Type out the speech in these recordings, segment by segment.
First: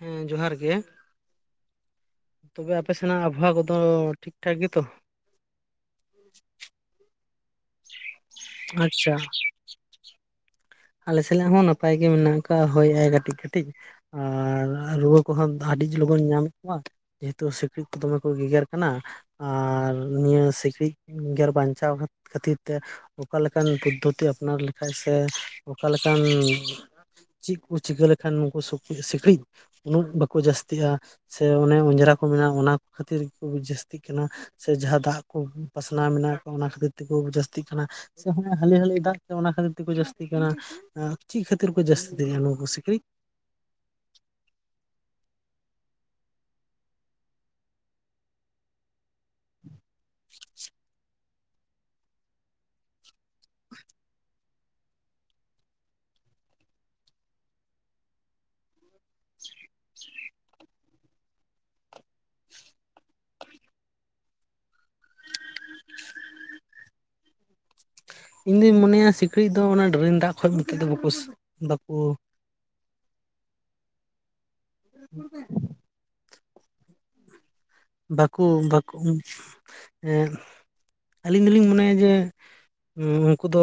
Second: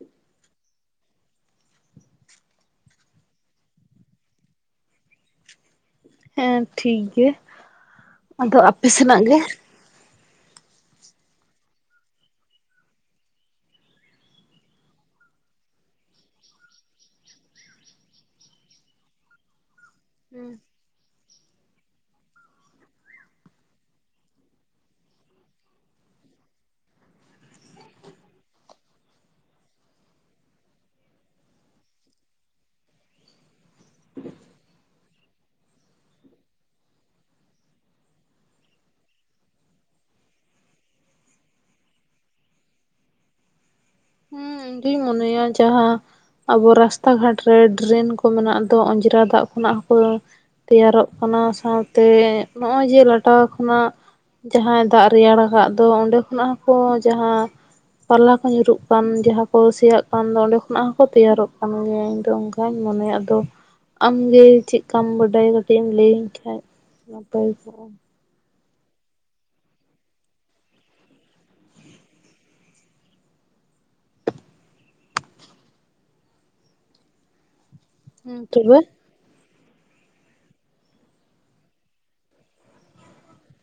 ᱦᱮᱸ ᱡᱚᱦᱟᱨ ᱜᱮ᱾ ᱛᱚᱵᱮ ᱟᱯᱮ ᱥᱮᱱᱟᱜ ᱟᱵᱚᱦᱟᱣᱟ ᱠᱚᱫᱚ ᱴᱷᱤᱠᱴᱷᱟᱠ ᱜᱮᱛᱚ? ᱦᱮᱸ ᱴᱷᱤᱠ ᱜᱮ᱾ ᱟᱫᱚ ᱟᱯᱮ ᱟᱪᱪᱷᱟ ᱥᱮᱱᱟᱜ ᱜᱮ? ᱟᱞᱮ ᱥᱮᱱᱟᱜ ᱦᱚᱸ ᱱᱟᱯᱟᱭ ᱜᱮ ᱢᱮᱱᱟᱜ ᱠᱟᱜ-ᱟ ᱦᱳᱭ ᱟᱭ ᱠᱟᱹᱴᱤᱡ ᱠᱟᱹᱴᱤᱡ᱾ ᱟᱨ ᱨᱩᱣᱟᱹ ᱠᱚᱦᱚᱸ ᱟᱹᱰᱤ ᱞᱚᱜᱚᱱ ᱧᱟᱢᱮᱫ ᱠᱚᱣᱟ ᱾ ᱡᱮᱦᱮᱛᱩ ᱥᱤᱠᱬᱤᱡᱽ ᱠᱚ ᱫᱚᱢᱮ ᱠᱚ ᱜᱮᱜᱮᱨ ᱠᱟᱱᱟ, ᱟᱨ ᱱᱤᱭᱟᱹ ᱥᱤᱠᱬᱤᱡᱽ ᱜᱮᱨ ᱵᱟᱧᱪᱟᱣ ᱠᱷᱟᱹᱛᱤᱨ ᱛᱮ ᱚᱠᱟ ᱞᱮᱠᱟᱱ ᱯᱚᱫᱽᱫᱷᱚᱛᱤ ᱟᱯᱱᱟᱨ ᱞᱮᱠᱷᱟᱡ ᱥᱮ ᱚᱠᱟ ᱞᱮᱠᱟᱱ ᱪᱮᱫ ᱠᱚ ᱪᱤᱠᱟᱹ ᱞᱮᱠᱷᱟᱱ ᱱᱩᱠᱩ ᱥᱤᱠᱬᱤᱡᱽ ᱩᱱᱟᱹᱜ ᱵᱟᱠᱚ ᱡᱟᱹᱥᱛᱤᱜᱼᱟ, ᱥᱮ ᱩᱱᱟᱹ ᱚᱸᱡᱽᱨᱟ ᱠᱚ ᱢᱮᱱᱟᱜᱼᱟ ᱚᱱᱟ ᱠᱷᱟᱹᱛᱤᱨ ᱠᱚ ᱡᱟᱹᱥᱛᱤᱜ ᱠᱟᱱᱟ ᱾ ᱥᱮ ᱡᱟᱦᱟᱸ ᱫᱟᱜ ᱠᱚ ᱯᱟᱥᱱᱟᱣ ᱢᱮᱱᱟᱜ ᱠᱟ ᱚᱱᱟ ᱠᱷᱟᱹᱛᱤᱨ ᱛᱮᱠᱚ ᱡᱟᱹᱥᱛᱤᱜ ᱠᱟᱱᱟ? ᱥᱮ ᱦᱚ-ᱚᱸ ᱦᱟᱹᱞᱤ ᱦᱟᱹᱞᱤ ᱫᱟᱜ ᱛᱮ ᱚᱱᱟ ᱠᱷᱟᱹᱤᱨ ᱛᱮᱠᱚ ᱡᱟᱹᱥᱛᱤᱜ ᱠᱟᱱᱟ, ᱟᱸ ᱪᱮᱫ ᱠᱷᱟᱹᱛᱤᱨ ᱠᱚ ᱡᱟᱹᱥᱛᱤᱜ ᱠᱟᱱᱟ ᱱᱩᱠᱩ ᱥᱤᱠᱬᱤᱡᱽ? ᱦᱩᱸ ᱤᱧ ᱫᱩᱧ ᱢᱚᱱᱮᱭᱟ ᱡᱟᱦᱟᱸ ᱟᱵᱚ ᱨᱟᱥᱛᱟ ᱜᱷᱟᱴᱨᱮ ᱰᱨᱮᱱ ᱠᱚ ᱢᱮᱱᱟᱜ ᱫᱚ ᱚᱸᱡᱽᱨᱟ ᱫᱟᱜ ᱠᱷᱚᱱᱟᱜ ᱦᱚᱸᱠᱚ ᱛᱮᱭᱟᱨᱚᱜ ᱚᱱᱟ ᱥᱟᱶᱛᱮ ᱱᱚᱜᱼᱚᱭ ᱡᱮ ᱞᱟᱴᱟ ᱠᱷᱚᱱᱟᱜ ᱡᱟᱦᱟᱸ ᱫᱟᱜ ᱨᱮᱭᱟᱲ ᱟᱠᱟᱫ ᱫᱚ ᱚᱸᱰᱮ ᱠᱷᱚᱱᱟᱜ ᱦᱚᱸ ᱠᱚ ᱡᱟᱦᱟᱸ ᱯᱟᱞᱟ ᱠᱚ ᱧᱩᱨᱩᱜ ᱠᱟᱱ ᱡᱟᱦᱟᱸ ᱠᱚ ᱥᱮᱭᱟᱜ ᱠᱟᱱ ᱫᱚ ᱚᱸᱰᱮ ᱠᱷᱚᱱᱟᱜ ᱦᱚᱸᱠᱚ ᱛᱮᱭᱟᱨᱚᱜ ᱠᱟᱱ ᱜᱮᱭᱟ, ᱤᱧᱫᱚ ᱚᱱᱠᱟᱧ ᱢᱚᱱᱮᱭᱟ ᱟᱫᱚ ᱟᱢᱜᱮ ᱪᱮᱫᱠᱟᱢ ᱵᱟᱰᱟᱭᱟ, ᱠᱟᱹᱭ ᱮᱢ ᱞᱟᱹᱭᱟᱹᱧ ᱠᱷᱟᱱ ᱱᱟᱯᱟᱭ ᱠᱚᱜᱼᱟ? ᱤᱧ ᱫᱩᱧ ᱢᱚᱱᱮᱭᱟ ᱥᱤᱠᱬᱤᱡ ᱫᱚ ᱚᱱᱟ ᱰᱨᱮᱱ ᱫᱟᱜ ᱠᱷᱚᱡ ᱠᱮᱠᱮᱡ ᱵᱟᱠᱚ ᱵᱟᱠᱩ [unintelligible] ᱦᱮᱸ ᱵᱟᱠᱚ ᱛᱚᱵᱮ ᱵᱟᱠᱚ ᱮᱸᱜ ᱟᱹᱞᱤᱧ ᱫᱚᱞᱤᱧ ᱢᱚᱱᱮᱭᱟ ᱡᱮ ᱩᱱᱠᱩ ᱫᱚ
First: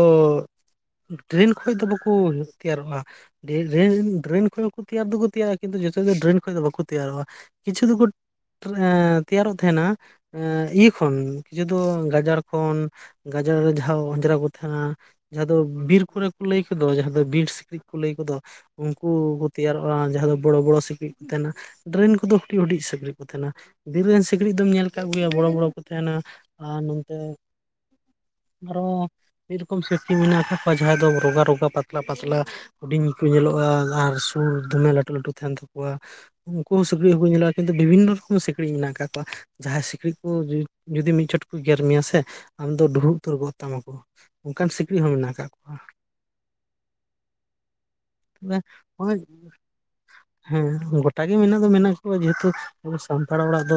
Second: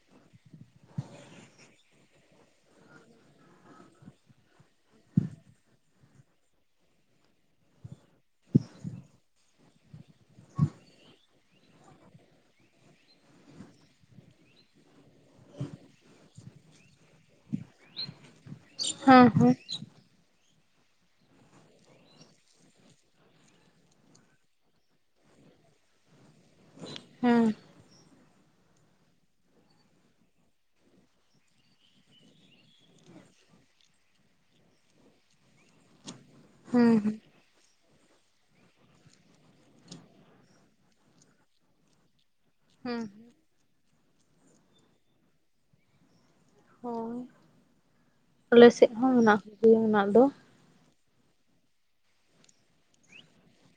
ᱰᱨᱮᱱ ᱠᱷᱚᱡ ᱫᱚ ᱵᱟᱠᱩ ᱛᱮᱭᱟᱨᱚᱜᱼᱟ ᱾ ᱰᱨᱮᱱ ᱰᱨᱮᱱ ᱰᱨᱮᱱ ᱠᱷᱚᱡ ᱦᱚᱸᱠᱚ ᱛᱮᱭᱟᱨ ᱫᱚᱠᱚ ᱛᱮᱭᱟᱨᱚ ᱠᱤᱱᱛᱩ ᱡᱚᱛᱚ ᱫᱚ ᱰᱨᱮᱱ ᱠᱷᱚᱡ ᱫᱚ ᱵᱟᱠᱚ ᱛᱮᱭᱟᱨᱚᱜᱼᱟ᱾ ᱠᱤᱪᱷᱩ ᱫᱚᱠᱚ ᱟᱸ ᱛᱮᱭᱟᱨᱚᱜ ᱛᱟᱦᱮᱸᱱᱟ ᱾ ᱮᱸ ᱤᱭᱟᱹ ᱠᱷᱚᱱ ᱠᱤᱪᱷᱩ ᱫᱚ ᱜᱟᱡᱟᱲ ᱠᱷᱚᱱ, ᱜᱟᱡᱟᱲ ᱨᱮ ᱡᱟᱦᱟᱸ ᱚᱸᱡᱽᱨᱟ ᱠᱚ ᱛᱟᱦᱮᱸᱱᱟ᱾ ᱡᱟᱦᱟᱸ ᱫᱚ ᱵᱤᱨ ᱠᱚᱨᱮ ᱠᱚ ᱞᱟᱹᱭ ᱠᱚᱫᱚ ᱡᱟᱦᱟᱸ ᱫᱚ ᱵᱤᱨ ᱥᱤᱠᱬᱤᱡ ᱠᱚ ᱞᱟᱹᱭ ᱠᱚᱫᱚ ᱾ ᱩᱱᱠᱩ ᱦᱮᱸ ᱠᱚ ᱦᱮᱸ ᱛᱮᱭᱟᱨᱚᱜᱼᱟ ᱡᱟᱦᱟᱸ ᱫᱚ ᱵᱚᱲᱚ ᱵᱚᱲᱚ ᱥᱤᱠᱬᱤᱡ ᱠᱚ ᱛᱟᱦᱮᱸᱱᱟ, ᱰᱨᱮᱱ ᱠᱚᱫᱚ ᱦᱩᱰᱤᱡ ᱦᱩᱰᱤᱡ ᱥᱤᱠᱬᱤᱡ ᱠᱚ ᱛᱟᱦᱮᱱᱟ᱾ ᱵᱤᱨ ᱨᱮᱱ ᱥᱤᱠᱬᱤᱡ ᱫᱚᱢ ᱧᱮᱞ ᱠᱟᱜ ᱠᱚᱜᱮᱭᱟ, ᱵᱚᱲᱚ ᱵᱚᱲᱚ ᱠᱚ ᱛᱟᱦᱮᱸᱱᱟ ᱟᱨ ᱱᱚᱝᱠᱟ ᱦᱮᱸ ᱟᱨᱚ ᱢᱤᱫ ᱨᱚᱠᱚᱢ ᱥᱤᱠᱬᱤᱡ ᱢᱮᱱᱟᱜ ᱠᱟᱫ ᱠᱚᱣᱟ ᱡᱟᱦᱟᱸᱭ ᱫᱚ ᱨᱚᱜᱟ ᱨᱚᱜᱟ ᱯᱟᱛᱞᱟ ᱯᱟᱛᱞᱟ᱾ ᱦᱩᱰᱤᱧ ᱠᱚ ᱧᱮᱞᱚᱜᱼᱟ, ᱟᱨ ᱥᱩᱲ ᱫᱚᱢᱮ ᱞᱟᱹᱴᱩ ᱞᱟᱹᱴᱩ ᱛᱟᱦᱮᱸᱱ ᱛᱟᱠᱚᱣᱟ ᱾ ᱩᱱᱠᱩ ᱦᱚᱸ ᱦᱮᱸ ᱥᱤᱠᱬᱤᱡ ᱦᱮᱸ ᱦᱚᱸᱠᱚ ᱧᱮᱞᱟᱜ-ᱟ ᱠᱤᱱᱛᱩ ᱵᱤᱵᱷᱤᱱᱚ ᱨᱚᱠᱚᱢ ᱥᱤᱠᱲᱤᱡ ᱥᱤᱠᱬᱤᱡ ᱢᱮᱱᱟᱜ ᱟᱠᱟᱫ ᱠᱚᱣᱟ, ᱡᱟᱦᱟᱸᱭ ᱥᱤᱠᱬᱤᱡ ᱠᱚ ᱡᱩᱫᱤ ᱢᱤᱫ ᱪᱚᱴ ᱠᱚ ᱜᱮᱨ ᱢᱮᱭᱟ ᱥᱮ ᱟᱢ ᱫᱚ ᱦᱮᱸ ᱰᱩᱦᱩ ᱩᱛᱟᱹᱨ ᱜᱚᱫ ᱛᱟᱢᱟᱠᱚ, ᱚᱱᱠᱟᱱ ᱥᱤᱠᱬᱤᱡ ᱦᱚᱸ ᱢᱮᱱᱟᱜ ᱟᱠᱟᱜ ᱠᱚᱣᱟ ᱾ ᱦᱳᱭ ᱛᱚᱵᱮ ᱟᱞᱮ ᱥᱮᱫ ᱦᱚᱸ ᱱᱚᱜᱼᱚᱭ ᱢᱮᱱᱟᱜ ᱠᱟᱜ ᱠᱚᱜᱮᱭᱟ ᱢᱮᱱᱟᱜ ᱫᱚ᱾ ᱦᱮᱸ ᱜᱚᱴᱟ ᱜᱮ ᱢᱮᱱᱟᱜ ᱫᱚ ᱢᱮᱱᱟᱜ ᱠᱚᱣᱟ, ᱡᱮᱦᱮᱛᱩ ᱟᱵᱚ ᱥᱟᱱᱛᱟᱲ ᱚᱲᱟᱜ ᱫᱚ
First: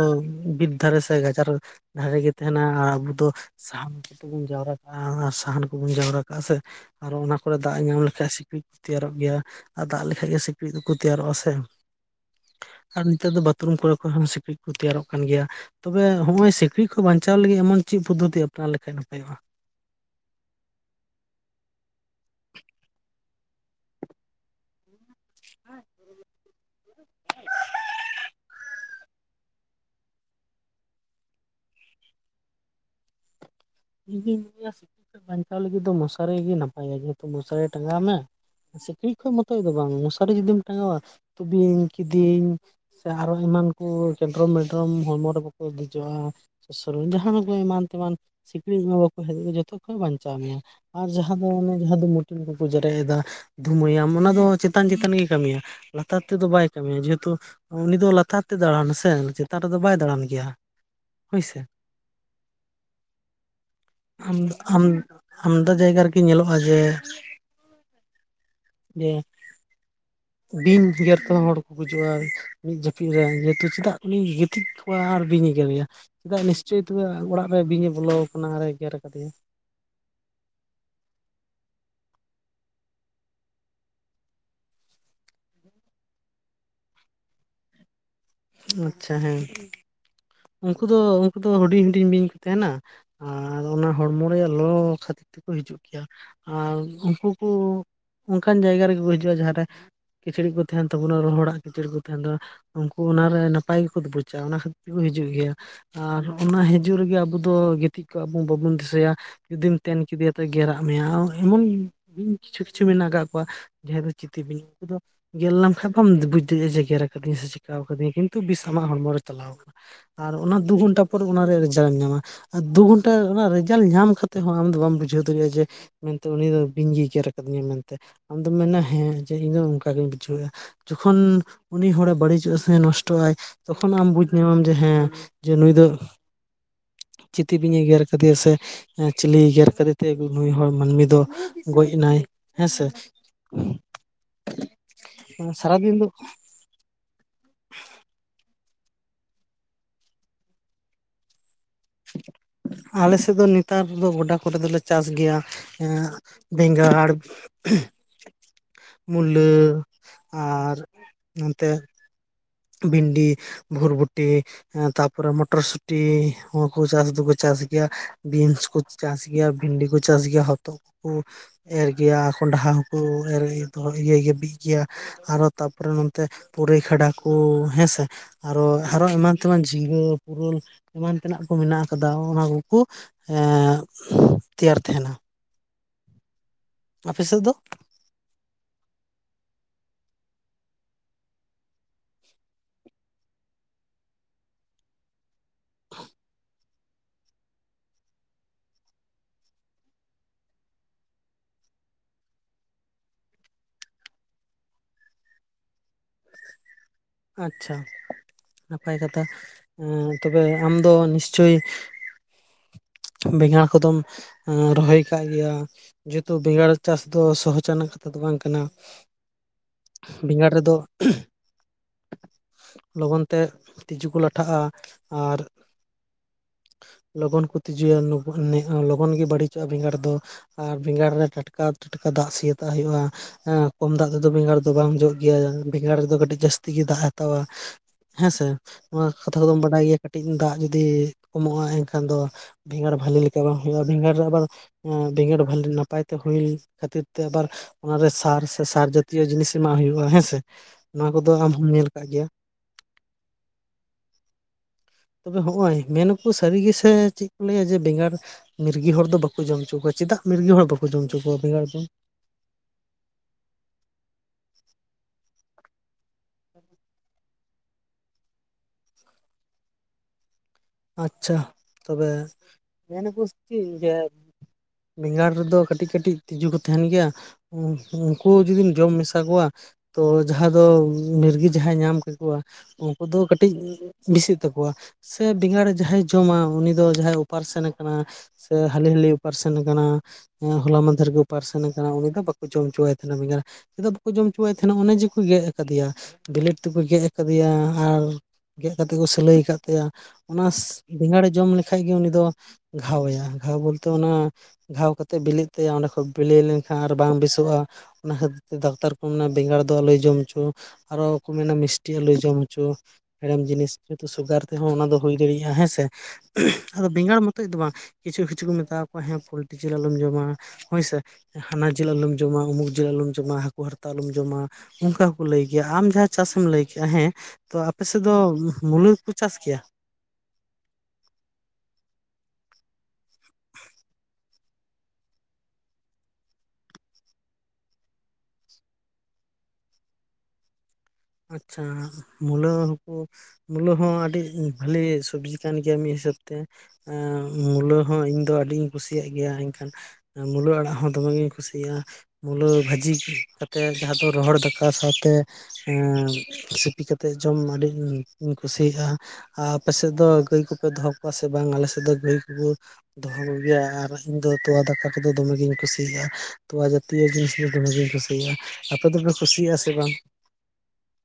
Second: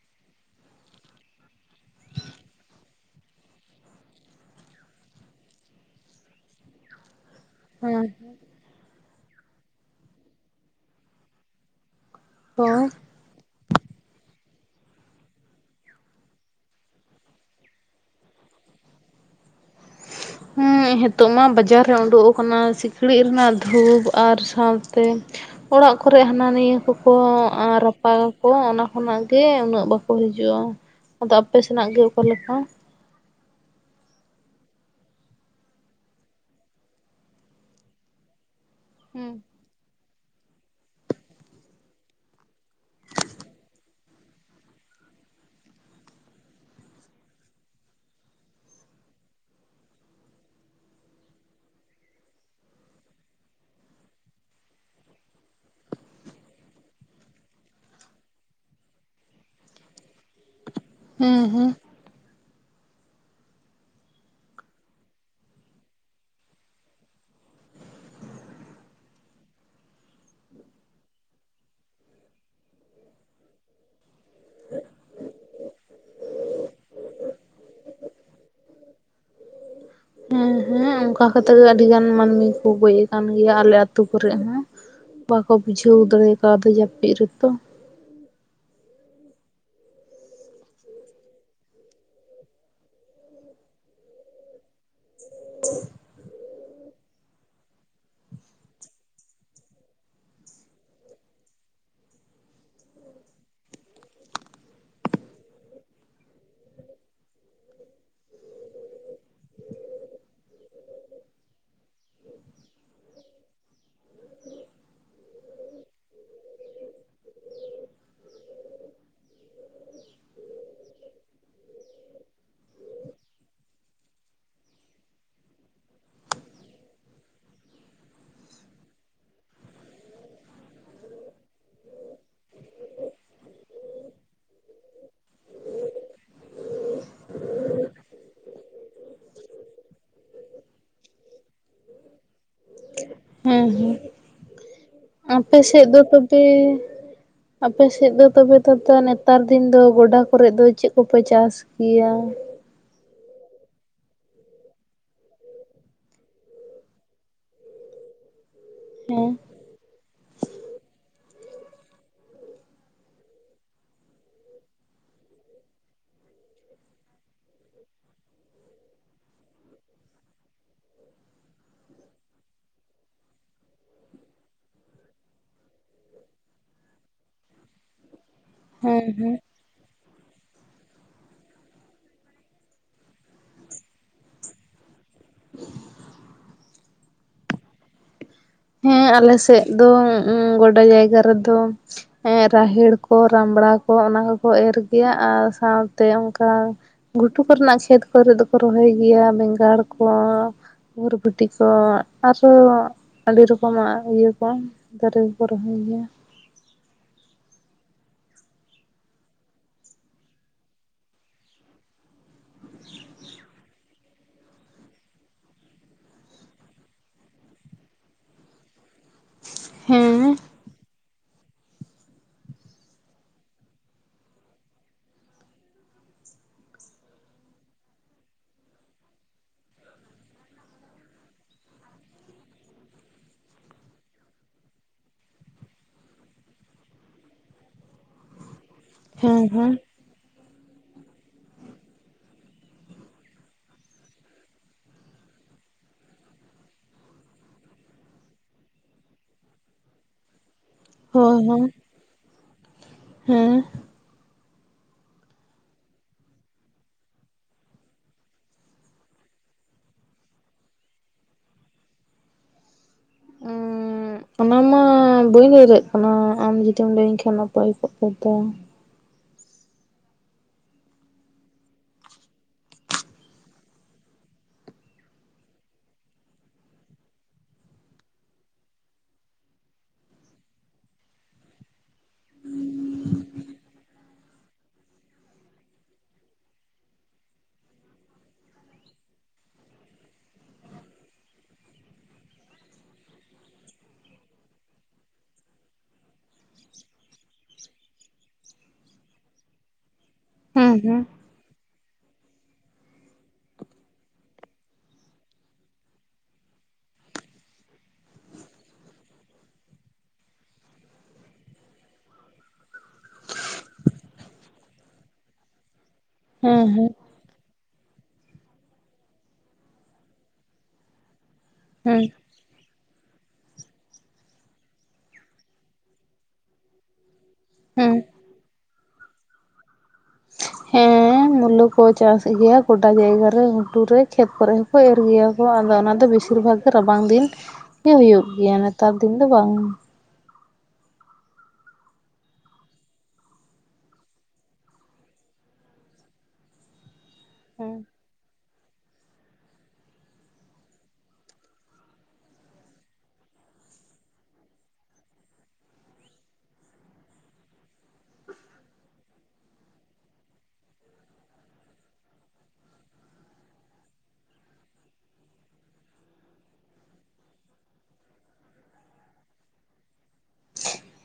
ᱵᱤᱨ ᱫᱷᱟᱨᱮ ᱥᱮ, ᱜᱟᱡᱟᱲ ᱫᱷᱟᱨᱮ ᱜᱮ ᱛᱟᱦᱮᱱᱟ, ᱟᱨ ᱟᱵᱚ ᱫᱚ ᱥᱟᱦᱟᱵ ᱛᱮᱵᱚᱱ ᱡᱟᱣᱨᱟ ᱠᱟᱜᱼᱟ ᱟᱨ ᱥᱟᱦᱟᱱ ᱠᱚᱵᱚᱱ ᱡᱟᱣᱨᱟ ᱠᱟᱜᱼᱟ ᱥᱮ ᱟᱨᱚ ᱚᱱᱟ ᱠᱚ ᱠᱚᱨᱮ ᱫᱟᱜ ᱧᱟᱢ ᱦᱮᱸ ᱞᱮᱠᱷᱟᱡ ᱥᱤᱠᱬᱤᱡ ᱠᱚ ᱛᱮᱭᱟᱨᱚᱜ ᱜᱮᱭᱟ, ᱟᱨ ᱫᱟᱜ ᱞᱮᱠᱷᱟᱡ ᱜᱮ ᱥᱤᱠᱬᱤᱡ ᱫᱚᱠᱚ ᱛᱮᱭᱟᱨᱚᱜᱼᱟ ᱥᱮ? ᱦᱳᱭ ᱟᱨ ᱱᱤᱛᱟᱨ ᱫᱚ ᱵᱟᱛᱷᱨᱩᱢ ᱠᱚᱨᱮ ᱠᱷᱚᱡ ᱦᱚᱸ ᱥᱤᱠᱲᱤᱡ᱾ ᱛᱮᱭᱟᱨᱚᱜ ᱠᱟᱱ ᱜᱮᱭᱟ ᱛᱚᱵᱮ ᱦᱚᱸᱜ-ᱚᱭ ᱥᱤᱠᱲᱤᱡ ᱠᱚ ᱵᱟᱧᱪᱟᱣ ᱞᱟᱹᱜᱤᱫ ᱮᱢᱚᱱ ᱪᱮᱫ ᱯᱚᱫᱽᱫᱷᱚᱛᱤ ᱟᱯᱱᱟᱨ ᱞᱮᱠᱷᱟᱡ ᱱᱟᱯᱟᱭᱚᱜᱼᱟ᱾ ᱦᱩᱸ ᱦᱮᱛᱚᱜ ᱢᱟ ᱵᱟᱡᱟᱨ ᱨᱮ ᱳᱰᱚᱠ ᱟᱠᱟᱱᱟ ᱥᱤᱠᱬᱤᱡ ᱨᱮᱱᱟᱜ ᱫᱷᱩᱯ ᱟᱨ ᱥᱟᱶᱛᱮ ᱚᱲᱟᱜ ᱠᱚᱨᱮ ᱦᱟᱱᱟ ᱱᱤᱭᱟᱹ ᱠᱚᱠᱚ ᱨᱟᱯᱟᱜᱟᱠᱚ ᱚᱱᱟ ᱠᱷᱚᱱᱟᱜ ᱜᱮ ᱩᱱᱟᱹᱜ ᱵᱟᱠᱚ ᱦᱤᱡᱩᱜᱼᱟ᱾ ᱟᱫᱚ ᱟᱯᱮ ᱥᱮᱱᱟᱜ ᱜᱮ ᱚᱠᱟ ᱞᱮᱠᱟ? ᱤᱧ ᱫᱩᱧ ᱢᱚᱱᱮᱭᱟ ᱥᱤᱠᱲᱤᱢ ᱠᱷᱚᱱ ᱵᱟᱧᱪᱟᱣ ᱞᱟᱹᱜᱤᱫ ᱫᱚ ᱢᱚᱥᱟᱨᱤ ᱜᱮ ᱱᱟᱯᱟᱭᱟ ᱡᱮᱦᱮᱛᱩ ᱢᱚᱥᱟᱨᱤ ᱴᱟᱸᱜᱟᱣ ᱢᱮ ᱥᱤᱠᱲᱤᱡ ᱠᱷᱚᱡ ᱦᱮᱸ ᱢᱚᱛᱚᱡ ᱫᱚ ᱵᱟᱝ ᱢᱚᱥᱟᱨᱤ ᱡᱩᱫᱤᱢ ᱴᱟᱸᱜᱟᱣᱟ ᱛᱚ ᱵᱤᱧ ᱠᱤᱫᱤᱧ ᱥᱮ ᱟᱨᱚ ᱮᱢᱟᱱ ᱠᱚ ᱠᱮᱰᱨᱚᱢ ᱢᱮᱰᱨᱚᱢ ᱦᱚᱲᱢᱚ ᱨᱮ ᱵᱟᱠᱚ ᱫᱮᱡᱚᱜᱼᱟ ᱡᱟᱦᱟᱸᱟᱱ ᱠᱚ ᱮᱢᱟᱱ ᱛᱮᱢᱟᱱ ᱥᱤᱠᱲᱤᱡ ᱵᱟᱠᱚ ᱦᱮᱡ ᱡᱚᱛᱚ ᱠᱷᱚᱡ ᱵᱟᱧᱪᱟᱣ ᱢᱮᱭᱟ ᱟᱨ ᱡᱟᱦᱟᱸ ᱫᱚ ᱚᱱᱮ ᱡᱟᱦᱟᱸ ᱫᱚ ᱢᱩᱴᱤᱱ ᱠᱚᱠᱚ ᱡᱮᱨᱮᱫ ᱮᱫᱟ ᱫᱷᱩᱢᱟᱹᱭᱟᱢ ᱚᱱᱟ ᱫᱚ ᱪᱮᱛᱟᱱ ᱪᱮᱛᱟᱱ ᱜᱮ ᱠᱟᱹᱢᱤᱭᱟ ᱞᱟᱛᱟᱨ ᱛᱮᱫᱚ ᱵᱟᱭ ᱠᱟᱹᱢᱤᱭᱟ ᱡᱮᱦᱮᱛᱩ ᱩᱱᱤ ᱫᱚ ᱞᱟᱛᱟᱨ ᱛᱮ ᱫᱟᱬᱟᱱᱟ ᱥᱮ ᱪᱮᱛᱟᱱ ᱨᱮᱫᱚ ᱵᱟᱭ ᱫᱟᱬᱟᱱ ᱜᱮᱭᱟ ᱦᱮᱸ ᱦᱳᱭᱥᱮ ᱦᱮᱸ ᱟᱢ ᱟᱢᱫᱟ ᱡᱟᱭᱜᱟ ᱨᱮᱜᱮ ᱧᱮᱞᱚᱜᱼᱟ ᱡᱮ ᱡᱮ ᱵᱤᱧ ᱜᱮᱨ ᱛᱮᱦᱚᱸ ᱦᱚᱲ ᱠᱚ ᱜᱩᱡᱩᱜᱼᱟ ᱢᱤᱫ ᱡᱟᱹᱯᱤᱫ ᱨᱮ ᱡᱮᱦᱮᱛᱩ ᱪᱮᱫᱟᱜ ᱩᱱᱤᱧ ᱜᱤᱛᱤᱡ ᱠᱚᱜᱣᱟᱭ ᱟᱨ ᱵᱤᱧ ᱮ ᱜᱮᱨᱮᱭᱟ ᱪᱮᱫᱟᱜ ᱱᱤᱥᱪᱳᱭ ᱛᱚᱱᱚᱲᱟᱜ ᱨᱮ ᱵᱤᱧᱮ ᱵᱚᱞᱚᱣ ᱠᱟᱱᱟ ᱟᱨ ᱮ ᱜᱮᱨ ᱟᱠᱟᱫᱮᱭᱟ ᱦᱮᱸ ᱦᱮᱸ ᱚᱱᱠᱟ ᱠᱟᱛᱮᱜ ᱜᱮ ᱟᱹᱰᱤ ᱜᱟᱱ ᱢᱟᱹᱱᱢᱤ ᱠᱚ ᱜᱚᱡ ᱟᱠᱟᱱ ᱜᱮᱭᱟ ᱟᱞᱮ ᱟᱛᱩ ᱠᱚᱨᱮ ᱦᱚᱸ ᱵᱟᱠᱚ ᱵᱩᱡᱷᱟᱹᱣ ᱫᱟᱲᱮ ᱟᱠᱟᱣ ᱫᱟ ᱡᱟᱹᱯᱤᱫ ᱨᱮᱛᱚ ᱟᱪᱪᱷᱟ ᱦᱮᱸ ᱩᱱᱠᱩ ᱫᱚ ᱩᱱᱠᱩ ᱫᱚ ᱦᱩᱰᱤᱧ ᱦᱩᱰᱤᱧ ᱵᱤᱧ ᱠᱚ ᱛᱟᱦᱮᱱᱟ ᱟᱨ ᱚᱱᱟ ᱦᱚᱲᱢᱚ ᱨᱮᱭᱟᱜ ᱞᱚᱞᱚ ᱠᱷᱟᱹᱛᱤᱨ ᱛᱮᱠᱚ ᱦᱤᱡᱩᱜ ᱜᱮᱭᱟ ᱟᱨ ᱩᱱᱠᱩ ᱠᱚ ᱚᱱᱠᱟᱱ ᱡᱟᱭᱜᱟ ᱨᱮᱜᱮ ᱠᱚ ᱦᱤᱡᱩᱜᱼᱟ ᱡᱟᱦᱟᱸᱨᱮ ᱠᱤᱪᱨᱤᱡ ᱠᱚ ᱛᱟᱦᱮᱱ ᱛᱟᱵᱚᱱᱟ ᱨᱚᱦᱚᱲᱟᱜ ᱠᱤᱪᱨᱤᱡ ᱠᱚ ᱛᱟᱦᱮᱱ ᱛᱟ ᱩᱱᱠᱩ ᱚᱱᱟᱨᱮ ᱱᱟᱯᱟᱭ ᱜᱮᱠᱚ ᱵᱩᱡᱷᱼᱟ ᱚᱱᱟ ᱠᱷᱟᱹᱛᱤᱨ ᱛᱮᱠᱚ ᱦᱤᱡᱩᱜ ᱜᱮᱭᱟ ᱟᱨ ᱚᱱᱟ ᱦᱤᱡᱩᱜ ᱨᱮᱜᱮ ᱟᱵᱚ ᱫᱚ ᱜᱤᱛᱤᱡ ᱠᱚᱜ ᱟᱵᱚ ᱵᱟᱵᱚᱱ ᱫᱤᱥᱟᱹᱭᱟ ᱡᱩᱫᱤᱢ ᱛᱮᱱ ᱠᱮᱫᱮᱭᱟ ᱛᱚ ᱜᱮᱨᱟᱜ ᱢᱮᱭᱟ ᱮᱢᱚᱱ ᱠᱤᱪᱷᱩ ᱠᱤᱪᱷᱩ ᱢᱮᱱᱟᱜ ᱟᱠᱟᱫ ᱠᱚᱣᱟ ᱡᱟᱦᱟᱸᱭ ᱫᱚ ᱪᱤᱛᱤ ᱵᱤᱧ ᱩᱱᱠᱩ ᱫᱚ ᱜᱮᱨ ᱞᱮᱢᱠᱷᱟᱱ ᱵᱟᱢ ᱵᱩᱡᱽ ᱫᱟᱲᱮᱭᱟᱜᱼᱟ ᱡᱮ ᱜᱮᱨ ᱟᱠᱟᱫᱤᱧᱟ ᱥᱮ ᱪᱟᱞᱟᱣ ᱟᱠᱟᱫᱤᱧᱟ ᱠᱤᱱᱛᱩ ᱵᱮᱥ ᱟᱢᱟᱜ ᱦᱚᱲᱢᱚᱨ ᱨᱮ ᱪᱟᱞᱟᱣ ᱟᱠᱟᱱᱟ ᱟᱨ ᱚᱱᱟ ᱫᱩ ᱜᱷᱚᱱᱴᱟ ᱯᱚᱨ ᱚᱱᱟᱨᱮ ᱨᱮᱡᱟᱞᱴ ᱮᱢ ᱧᱟᱢᱟ ᱟᱨ ᱫᱩ ᱜᱷᱚᱱᱴᱟ ᱨᱮᱡᱟᱞᱴ ᱧᱟᱢ ᱠᱟᱛᱮᱫ ᱦᱚᱸ ᱟᱢ ᱫᱚ ᱵᱟᱢ ᱵᱩᱡᱷᱟᱹᱣ ᱫᱟᱲᱮᱭᱟᱜᱼᱟ ᱡᱮ ᱢᱮᱱᱛᱮ ᱩᱱᱤ ᱫᱚ ᱵᱤᱧᱜᱤ ᱜᱮ ᱜᱮᱨ ᱟᱠᱟᱫᱤᱧᱟ ᱢᱮᱱᱛᱮ ᱟᱢ ᱫᱚᱢ ᱢᱮᱱᱟ ᱦᱮᱸ ᱡᱮ ᱤᱧ ᱫᱚ ᱚᱱᱠᱟᱜᱤᱧ ᱵᱩᱡᱷᱟᱹᱣ ᱮᱼᱟ ᱡᱚᱠᱷᱚᱱ ᱩᱱᱤ ᱦᱚᱲᱮ ᱵᱟᱹᱲᱤᱡ ᱪᱮᱫᱟᱜ ᱥᱮ ᱱᱚᱥᱴᱚᱜ ᱟᱭ ᱛᱚᱠᱷᱚᱱ ᱟᱢ ᱵᱩᱡᱽ ᱧᱟᱢᱟᱢ ᱡᱮ ᱦᱮᱸ ᱱᱩᱭ ᱫᱚ ᱪᱤᱛᱤ ᱵᱤᱧ ᱮ ᱜᱮᱨ ᱟᱠᱟᱫᱮᱭᱟ ᱥᱮ ᱦᱮᱸ ᱪᱤᱞᱤ ᱜᱮᱨ ᱟᱠᱟᱫᱮ ᱛᱮ ᱱᱩᱭ ᱦᱚᱲ ᱢᱟᱹᱱᱢᱤ ᱫᱚ ᱜᱚᱡ ᱮᱱᱟᱭ ᱦᱮᱸᱥᱮ ᱦᱩᱸ ᱦᱩᱸ ᱟᱯᱮ ᱥᱮᱫ ᱫᱚ ᱛᱚᱵᱮ ᱟᱯᱮᱥᱮᱫ ᱫᱚ ᱛᱚᱵᱮ ᱛᱚ ᱱᱮᱛᱟᱨ ᱫᱤᱱ ᱫᱚ ᱜᱚᱰᱟ ᱠᱚᱨᱮᱫ ᱫᱚ ᱪᱮᱫ ᱠᱚᱯᱮ ᱪᱟᱥ ᱜᱮᱭᱟ ᱟᱞᱮ ᱥᱮᱫ ᱫᱚ ᱱᱮᱛᱟᱨ ᱫᱚ ᱜᱚᱰᱟ ᱠᱚᱨᱮ ᱫᱚᱞᱮ ᱪᱟᱥ ᱜᱮᱭᱟ ᱮᱸ ᱵᱮᱸᱜᱟᱲ ᱦᱮᱸ ᱢᱩᱞᱟᱹ ᱟᱨ ᱱᱚᱱᱛᱮ ᱵᱷᱤᱱᱰᱤ ᱵᱷᱚᱨᱵᱩᱴᱤ ᱦᱮᱸ ᱛᱟᱯᱚᱨᱮ ᱢᱚᱴᱚᱨ ᱥᱩᱴᱤ ᱦᱚᱸᱠᱩ ᱪᱟᱥ ᱫᱚᱠᱚ ᱪᱟᱥ ᱜᱮᱭᱟ ᱵᱤᱱᱥ ᱠᱩ ᱪᱟᱥ ᱜᱮᱭᱟ ᱵᱷᱤᱱᱰᱤ ᱠᱚ ᱪᱟᱥ ᱜᱮᱭᱟ ᱦᱚᱛᱚᱫ ᱠᱚᱠᱩ ᱮᱨ ᱜᱮᱭᱟ ᱠᱚᱸᱰᱟ ᱦᱚᱸᱠᱚ ᱮᱨ ᱜᱮᱭᱟ [unintelligible] ᱵᱤᱫ ᱜᱮᱭᱟ ᱟᱨ ᱛᱟᱯᱚᱨᱮ ᱱᱚᱛᱮ ᱯᱩᱨᱟᱭ ᱠᱷᱟᱰᱟ ᱠᱚ ᱦᱮᱸᱥᱮ ᱟᱨᱚ ᱦᱮᱸ ᱟᱨᱚ ᱦᱮᱸ ᱮᱢᱟᱱ ᱛᱮᱢᱟᱱ ᱡᱷᱤᱸᱜᱟᱹ ᱯᱩᱨᱟᱹᱭ ᱮᱢᱟᱱ ᱛᱮᱱᱟᱜ ᱠᱚ ᱢᱮᱱᱟᱜ ᱟᱠᱟᱫᱟ ᱚᱱᱟ ᱠᱚᱠᱚ ᱦᱮᱸ ᱛᱮᱭᱟᱨ ᱛᱟᱦᱮᱱᱟ ᱟᱯᱮ ᱥᱮᱫ ᱫᱚ? ᱦᱮᱸ ᱟᱞᱮ ᱥᱮᱫ ᱫᱚ ᱜᱚᱰᱟ ᱡᱟᱭᱜᱟ ᱨᱮᱫᱚ ᱦᱮᱸ ᱨᱟᱦᱮᱲ ᱠᱚ ᱨᱟᱢᱲᱟ ᱠᱚ ᱚᱱᱟ ᱠᱚᱠᱚ ᱮᱨ ᱜᱮᱭᱟ, ᱟᱨ ᱥᱟᱶᱛᱮ ᱚᱱᱠᱟ ᱜᱷᱩᱴᱩ ᱠᱚᱨᱮᱱᱟᱜ ᱠᱷᱮᱛ ᱠᱚᱨᱮ ᱫᱚᱠᱚ ᱨᱚᱦᱚᱭ ᱜᱮᱭᱟ ᱵᱮᱸᱜᱟᱲ ᱠᱚ, ᱵᱚᱨᱵᱩᱴᱤ ᱠᱚ ᱟᱨᱚ ᱟᱹᱰᱤ ᱨᱚᱠᱚᱢᱟᱜ ᱤᱭᱟᱹ ᱠᱚ ᱫᱟᱨᱮ ᱠᱚᱠᱚ ᱨᱚᱦᱚᱭ ᱜᱮᱭᱟ᱾ [unintelligible] ᱟᱪᱪᱷᱟ ᱱᱟᱯᱟᱭ ᱠᱟᱛᱷᱟ ᱛᱚᱵᱮ ᱟᱢᱫᱚ ᱱᱤᱥᱪᱳᱚᱭ [unintelligible] ᱵᱮᱸᱜᱟᱲ ᱠᱚᱫᱚᱢ ᱨᱚᱦᱚᱭ ᱟᱠᱟᱜ ᱜᱮᱭᱟ? ᱡᱮᱦᱮᱛᱩ ᱵᱮᱸᱜᱟᱲ ᱪᱟᱥ ᱫᱚ ᱥᱚᱦᱚᱡ ᱟᱱᱟᱜ ᱠᱟᱛᱷᱟ ᱫᱚ ᱵᱟᱝ ᱠᱟᱱᱟ᱾ ᱦᱮᱸ ᱵᱮᱸᱜᱟᱲ ᱨᱮᱫᱚ ᱞᱚᱜᱚᱱ ᱛᱮ ᱛᱤᱡᱩ ᱠᱚ ᱞᱟᱴᱷᱟᱜ-ᱟ ᱟᱨ ᱞᱚᱜᱚᱱ ᱠᱚ ᱛᱤᱡᱩᱭᱟ ᱞᱚᱜᱚᱱ ᱜᱮ ᱵᱟᱹᱲᱤᱡᱚᱜ-ᱟ ᱵᱮᱸᱜᱟᱲ ᱫᱚ, ᱟᱨ ᱵᱮᱸᱜᱟᱲ ᱨᱮ ᱴᱟᱴᱠᱟ ᱴᱟᱴᱠᱟ ᱫᱟᱜ ᱥᱤᱛᱟᱹᱜ ᱦᱩᱭᱩᱜ-ᱟ᱾ ᱮᱸ ᱠᱚᱢ ᱫᱟᱜ ᱛᱮᱫᱚ ᱵᱮᱸᱜᱟᱲ ᱫᱚ ᱵᱟᱝ ᱡᱚᱜ ᱜᱮᱭᱟ ᱵᱮᱸᱜᱟᱲ ᱨᱮᱫᱚ ᱠᱟᱹᱴᱤᱡ ᱡᱟᱹᱥᱛᱤ ᱜᱮ ᱫᱟᱜ ᱮ ᱦᱟᱛᱟᱣᱟ᱾ ᱦᱮᱸᱥᱮ ᱱᱚᱣᱟ ᱠᱟᱛᱷᱟ ᱦᱮᱸ ᱠᱚ ᱫᱚᱢ ᱦᱮᱸ ᱵᱟᱰᱟᱭ ᱜᱮᱭᱟ ᱠᱟᱹᱴᱤᱡ ᱫᱟᱜ ᱡᱩᱫᱤ ᱠᱚᱢᱚᱜ-ᱟ ᱮᱱᱠᱷᱟᱱ ᱫᱚ ᱵᱮᱸᱟᱲ ᱵᱷᱟᱞᱮ ᱞᱮᱠᱟ ᱵᱟᱝ ᱦᱩᱭᱩᱜ-ᱟ ᱵᱮᱟᱲ ᱨᱮ ᱟᱵᱟᱨ ᱵᱮᱸᱜᱟᱲ ᱵᱷᱟᱞᱤ ᱱᱟᱯᱟᱭ ᱛᱮ ᱦᱩᱭ ᱠᱷᱟᱹᱛᱤᱨ ᱛᱮ ᱟᱵᱟᱨ ᱚᱱᱟᱨᱮ ᱥᱟᱨ ᱥᱮ ᱥᱟᱨ ᱡᱟᱛᱤᱭᱚ ᱡᱤᱱᱤᱥ ᱮᱢᱟᱜ ᱦᱩᱭᱩᱜ-ᱟ ᱦᱮᱸᱥᱮ᱾ ᱱᱚᱣᱟ ᱠᱚᱫᱚ ᱦᱳᱭ ᱟᱢ ᱦᱳᱭ ᱦᱚᱢ ᱧᱮᱞ ᱟᱠᱟᱫ ᱜᱮᱭᱟ᱾ ᱦᱮᱸ, ᱛᱚᱵᱮ ᱦᱚᱜ-ᱚᱭ ᱢᱮᱱᱟᱠᱚ ᱥᱟᱹᱨᱤ ᱜᱮᱥᱮ ᱪᱮᱫ ᱞᱟᱹᱭᱟ ᱡᱮ ᱵᱮᱸᱜᱟᱲ ᱢᱤᱨᱜᱤ ᱦᱚᱲ ᱫᱚ ᱵᱟᱠᱚ ᱡᱚᱢ ᱦᱚᱪᱚ ᱠᱚᱣᱟ, ᱪᱮᱫᱟᱜ ᱢᱤᱨᱜᱤ ᱦᱚᱲ ᱵᱟᱠᱚ ᱡᱚᱢ ᱦᱚᱪᱚ ᱠᱚᱣᱟ ᱵᱮᱸᱜᱟᱲ ᱫᱚ? [unintelligible] ᱚᱱᱟ ᱢᱟ ᱵᱟᱹᱧ ᱞᱟᱹᱭᱫᱟᱲᱮᱟᱜ ᱠᱟᱱᱟ ᱟᱢ ᱡᱩᱫᱤᱢ ᱞᱟᱹᱭᱟᱹᱧ ᱠᱷᱟᱱ ᱱᱟᱯᱟᱭ ᱠᱚᱜ-ᱟ ᱛᱚ᱾ ᱟᱪᱷᱟ ᱛᱚᱵᱮ ᱢᱮᱱ [inaudible] ᱡᱮ ᱵᱮᱸᱜᱟᱲ ᱨᱮᱫᱚ ᱠᱟᱹᱴᱤᱡ ᱠᱟᱹᱴᱤᱡ ᱛᱸᱤᱡᱩ ᱠᱚ ᱛᱟᱦᱮᱱ ᱜᱮᱭᱟ᱾ ᱩᱱᱠᱩ ᱡᱩᱫᱤᱢ ᱡᱚᱢ ᱢᱮᱥᱟ ᱠᱚᱣᱟ, ᱛᱚ ᱡᱟᱦᱟᱸ ᱫᱚ ᱢᱤᱨᱜᱤ ᱡᱟᱦᱟᱸᱭ ᱧᱟᱢ ᱠᱮᱠᱚᱣᱟ ᱩᱱᱠᱩ ᱫᱚ ᱠᱟᱹᱴᱤᱡ ᱵᱮᱥᱤᱜ ᱛᱟᱠᱚᱣᱟ ᱥᱮ ᱵᱮᱸᱜᱟᱲᱮ ᱡᱟᱦᱟᱸᱭ ᱡᱚᱢᱟ ᱩᱱᱤ ᱫᱚ ᱡᱟᱦᱟᱸᱭ ᱚᱯᱟᱨᱮᱥᱮᱱ ᱟᱠᱟᱱᱟ ᱥᱮ ᱦᱟᱹᱞᱤ ᱦᱟᱹᱞᱤ ᱚᱯᱟᱨᱮᱥᱮᱱ ᱟᱠᱟᱱᱟ ᱦᱚᱞᱟ ᱢᱟᱸᱫᱷᱮᱨ ᱜᱮ ᱚᱯᱟᱨᱥᱚᱱ ᱠᱟᱱᱟ ᱩᱱᱤ ᱫᱚ ᱵᱟᱠᱚ ᱡᱚᱢ ᱦᱚᱪᱚᱣᱟᱭ ᱛᱟᱦᱮᱱᱟ ᱵᱮᱜᱟᱨ, ᱪᱮᱫᱟᱜ ᱵᱟᱠᱚ ᱡᱚᱢ ᱦᱚᱪᱚᱣᱟᱭ ᱛᱟᱦᱮᱱᱟ ᱚᱱᱮ ᱡᱮᱠᱚ ᱜᱮᱫ ᱟᱠᱟᱫᱮᱭᱟ ᱵᱤᱞᱤᱰ ᱛᱮᱠᱚ ᱜᱮᱫ ᱟᱠᱟᱫᱮᱭᱟ ᱟᱨ ᱜᱮᱫ ᱠᱟᱛᱮᱫ ᱠᱚ ᱥᱤᱞᱟᱹᱭ ᱟᱠᱟᱫ ᱛᱟᱭᱟ ᱚᱱᱟ ᱦᱩᱸ ᱦᱩᱸ ᱵᱮᱸᱜᱟᱲ ᱡᱚᱢ ᱞᱮᱠᱷᱟᱡ ᱜᱮ ᱩᱱᱤ ᱫᱚ ᱜᱷᱟᱣᱭᱟ ᱜᱷᱟᱣ ᱵᱚᱞᱛᱮ ᱚᱱᱟ ᱜᱷᱟᱣ ᱠᱟᱛᱮᱫ ᱵᱤᱞᱤᱜ ᱛᱟᱭᱟ ᱚᱸᱰᱮ ᱠᱷᱚᱡ ᱵᱤᱞᱤ ᱞᱮᱱᱠᱷᱟᱱ ᱟᱨ ᱵᱟᱝ ᱵᱮᱥᱚᱜ-ᱟ᱾ ᱚᱱᱟ ᱠᱷᱟᱹᱛᱤᱨ ᱛᱮ ᱰᱟᱠᱛᱟᱨ ᱠᱚ ᱢᱮᱱᱟ ᱵᱮᱸᱜᱟᱲ ᱫᱚ ᱟᱞᱚᱭ ᱡᱚᱢ ᱦᱚᱪᱚ ᱟᱨᱚ ᱠᱚ ᱢᱮᱱᱟ ᱢᱤᱥᱴᱤ ᱟᱞᱩᱭ ᱡᱚᱢ ᱦᱚᱪᱚ ᱢᱮᱲᱚᱢ ᱡᱤᱱᱤᱥ ᱡᱮᱦᱮᱛᱩ ᱥᱩᱜᱟᱨ ᱛᱮᱦᱚᱸ ᱚᱱᱟ ᱫᱚ ᱦᱩᱭ ᱫᱟᱲᱮᱭᱟᱜ-ᱟ ᱦᱮᱸᱥᱮ ᱦᱮᱸ ᱟᱫᱚ ᱦᱮᱸ ᱵᱮᱸᱜᱟᱲ ᱢᱚᱛ ᱫᱚ ᱵᱟᱝ ᱠᱤᱪᱷᱩ ᱠᱤᱪᱷᱩ ᱢᱮᱛᱟᱣᱟ ᱠᱚᱣᱟ ᱦᱮᱸ ᱯᱚᱞᱴᱤ ᱡᱤᱞ ᱟᱞᱚᱢ ᱡᱚᱢᱟ ᱦᱳᱭᱥᱮ, ᱦᱟᱱᱟ ᱡᱤᱞ ᱦᱩᱸ ᱟᱞᱚᱢ ᱡᱚᱢᱟ ᱩᱢᱩᱠ ᱡᱤᱞ ᱟᱞᱚᱢ ᱡᱚᱢᱟ ᱦᱟᱹᱠᱩ ᱦᱟᱨᱛ ᱟᱞᱚᱢ ᱡᱚᱢᱟ ᱚᱱᱠᱟ ᱦᱚᱸᱠᱩ ᱞᱟᱹᱭ ᱠᱮᱭᱟ ᱟᱢ ᱡᱟᱦᱟᱸ ᱪᱟᱥᱮ ᱮᱢ ᱞᱟᱹᱭ ᱠᱮᱜ-ᱟ ᱦᱮᱸ, ᱛᱚ ᱟᱯᱮ ᱦᱩᱸ ᱥᱮᱫ ᱫᱚ ᱢᱩᱞᱟᱹᱠᱚ ᱪᱟᱥ ᱠᱮᱭᱟ? ᱦᱮᱸ ᱦᱮᱸ ᱢᱩᱞᱩᱹ ᱠᱚ ᱪᱟᱥ ᱮ ᱜᱮᱭᱟ ᱜᱚᱰᱟ ᱡᱟᱭᱜᱟ ᱨᱮ ᱦᱩᱴᱩᱨ ᱨᱮ ᱠᱷᱮᱛ ᱠᱚᱨᱮ ᱦᱚᱸᱠᱚ ᱮᱨ ᱜᱮᱭᱟ ᱠᱚ ᱟᱫᱚ ᱚᱱᱟ ᱫᱚ ᱵᱮᱥᱤᱨ ᱵᱷᱟᱜᱽ ᱨᱟᱵᱟᱝ ᱫᱤᱱ ᱜᱮ ᱦᱩᱭᱩᱜ ᱜᱮᱭᱟ ᱱᱮᱛᱟᱨ ᱫᱤᱱ ᱫᱚ ᱵᱟᱝ ᱟᱪᱪᱷᱟ ᱢᱩᱞᱟᱹ ᱦᱚᱸ ᱠᱩ ᱢᱩᱞᱟᱹ ᱦᱚᱸ ᱟᱹᱰᱤ ᱵᱟᱹᱞᱤ ᱥᱚᱵᱽᱡᱤ ᱠᱟᱱ ᱜᱮᱭᱟ ᱢᱤᱫ ᱦᱤᱥᱟᱹᱵ ᱛᱮ ᱮᱸ ᱢᱩᱞᱟᱹ ᱦᱚᱸ ᱤᱧ ᱫᱚ ᱟᱹᱰᱤᱧ ᱠᱩᱥᱤᱭᱟᱜ ᱜᱮᱭᱟ ᱮᱱᱠᱷᱟᱱ ᱦᱮᱸ ᱢᱩᱞᱟᱹ ᱟᱲᱟᱜ ᱦᱚᱸ ᱫᱚᱢᱮᱜᱤᱧ ᱠᱩᱥᱤᱭᱟᱜᱼᱟ᱾ ᱢᱩᱞᱟᱹ ᱵᱷᱟᱹᱡᱤ ᱠᱟᱛᱮᱫ ᱡᱟᱦᱟᱸ ᱫᱚ ᱨᱚᱦᱚᱲ ᱫᱟᱠᱟ ᱥᱟᱶᱛᱮ ᱮᱸ ᱥᱤᱯᱤ ᱠᱟᱛᱮᱫ ᱡᱚᱢ ᱟᱹᱰᱤᱧ ᱠᱩᱥᱤᱭᱟᱜᱼᱟ᱾ ᱟᱯᱮ ᱥᱮᱫ ᱫᱚ ᱜᱟᱹᱭ ᱠᱚᱯᱮ ᱫᱚᱦᱚ ᱠᱚᱣᱟ ᱥᱮ ᱵᱟᱝ ᱟᱞᱮ ᱥᱮᱫ ᱫᱚ ᱜᱟᱹᱭ ᱠᱚᱠᱩ ᱫᱚᱦᱚ ᱠᱚᱜᱮᱭᱟ ᱟᱨ ᱤᱧ ᱫᱚ ᱛᱚᱣᱟ ᱫᱟᱠᱟ ᱠᱚᱫᱚ ᱫᱚᱢᱮᱜᱤᱧ ᱠᱩᱥᱤᱭᱟᱜᱼᱟ ᱛᱚᱣᱟ ᱡᱚ ᱟᱹᱴᱤᱭᱟᱹ ᱡᱤᱱᱤᱥ ᱫᱚᱢᱮᱜᱮᱧ ᱠᱩᱥᱤᱭᱟᱜᱼᱟ ᱟᱯᱮ ᱫᱚᱯᱮ ᱠᱩᱥᱤᱭᱟᱜᱼᱟ ᱥᱮ ᱵᱟᱝ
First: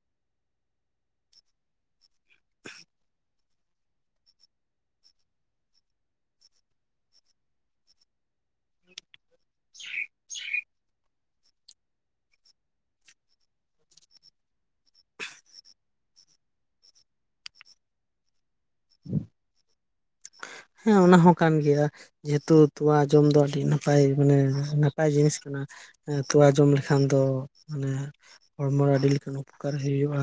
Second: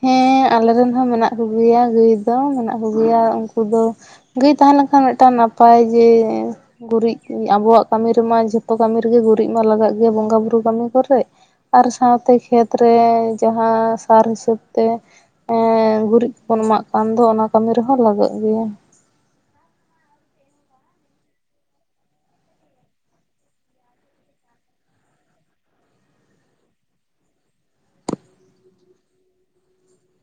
ᱦᱮᱸ ᱟᱞᱮ ᱨᱮᱱ ᱦᱚᱸ ᱢᱮᱱᱟᱜ ᱠᱚᱜᱮᱭᱟ ᱜᱟᱹᱭ ᱫᱚ ᱢᱮᱱᱟᱜ ᱠᱚᱜᱮᱭᱟ ᱩᱱᱠᱩ ᱫᱚ ᱜᱟᱹᱭ ᱛᱟᱦᱮᱸ ᱞᱮᱱᱠᱷᱟᱱ ᱢᱤᱫᱴᱟᱝ ᱱᱟᱯᱟᱭ ᱡᱮ ᱜᱩᱨᱤᱡ ᱟᱵᱚᱣᱟᱜ ᱠᱟᱹᱢᱤ ᱨᱮᱢᱟ ᱡᱷᱚᱛᱚ ᱠᱟᱹᱢᱤ ᱨᱮᱜᱤ ᱜᱩᱨᱤᱡ ᱢᱟ ᱞᱟᱜᱟᱜ ᱜᱮᱭᱟ ᱵᱚᱸᱜᱟ ᱵᱩᱨᱩ ᱠᱟᱹᱢᱤ ᱠᱚᱨᱮᱜ ᱟᱨ ᱥᱟᱶᱛᱮ ᱠᱷᱮᱛ ᱨᱮ ᱡᱟᱸᱦᱟ ᱥᱟᱨ ᱦᱤᱥᱟᱹᱵᱽ ᱛᱮ ᱮᱸ ᱜᱩᱨᱤᱡ ᱠᱚᱵᱚᱱ ᱮᱢᱟᱜ ᱠᱟᱱ ᱫᱚ ᱚᱱᱟ ᱠᱟᱹᱢᱤ ᱨᱮᱦᱚᱸ ᱞᱟᱜᱟᱜ ᱜᱤᱭᱟ᱾ ᱦᱮᱸ ᱚᱱᱟ ᱦᱚᱸ ᱠᱟᱱ ᱜᱮᱭᱟ᱾ ᱡᱮᱦᱩᱛᱩ ᱛᱚᱣᱟ ᱡᱚᱢ ᱫᱚ ᱟᱹᱰᱤ ᱱᱟᱯᱟᱭ ᱢᱟᱱᱮ ᱱᱟᱯᱟᱭ ᱡᱤᱱᱤᱥ ᱠᱟᱱᱟ᱾ ᱮᱸ ᱛᱚᱣᱟ ᱡᱚᱢ ᱞᱮᱠᱷᱟᱱ ᱫᱚ ᱢᱟᱱᱮ ᱦᱚᱲᱢᱚ ᱨᱮ ᱟᱹᱰᱤ ᱞᱮᱠᱟᱱ ᱩᱯᱚᱠᱟᱨ ᱦᱩᱭᱩᱜᱼᱟ᱾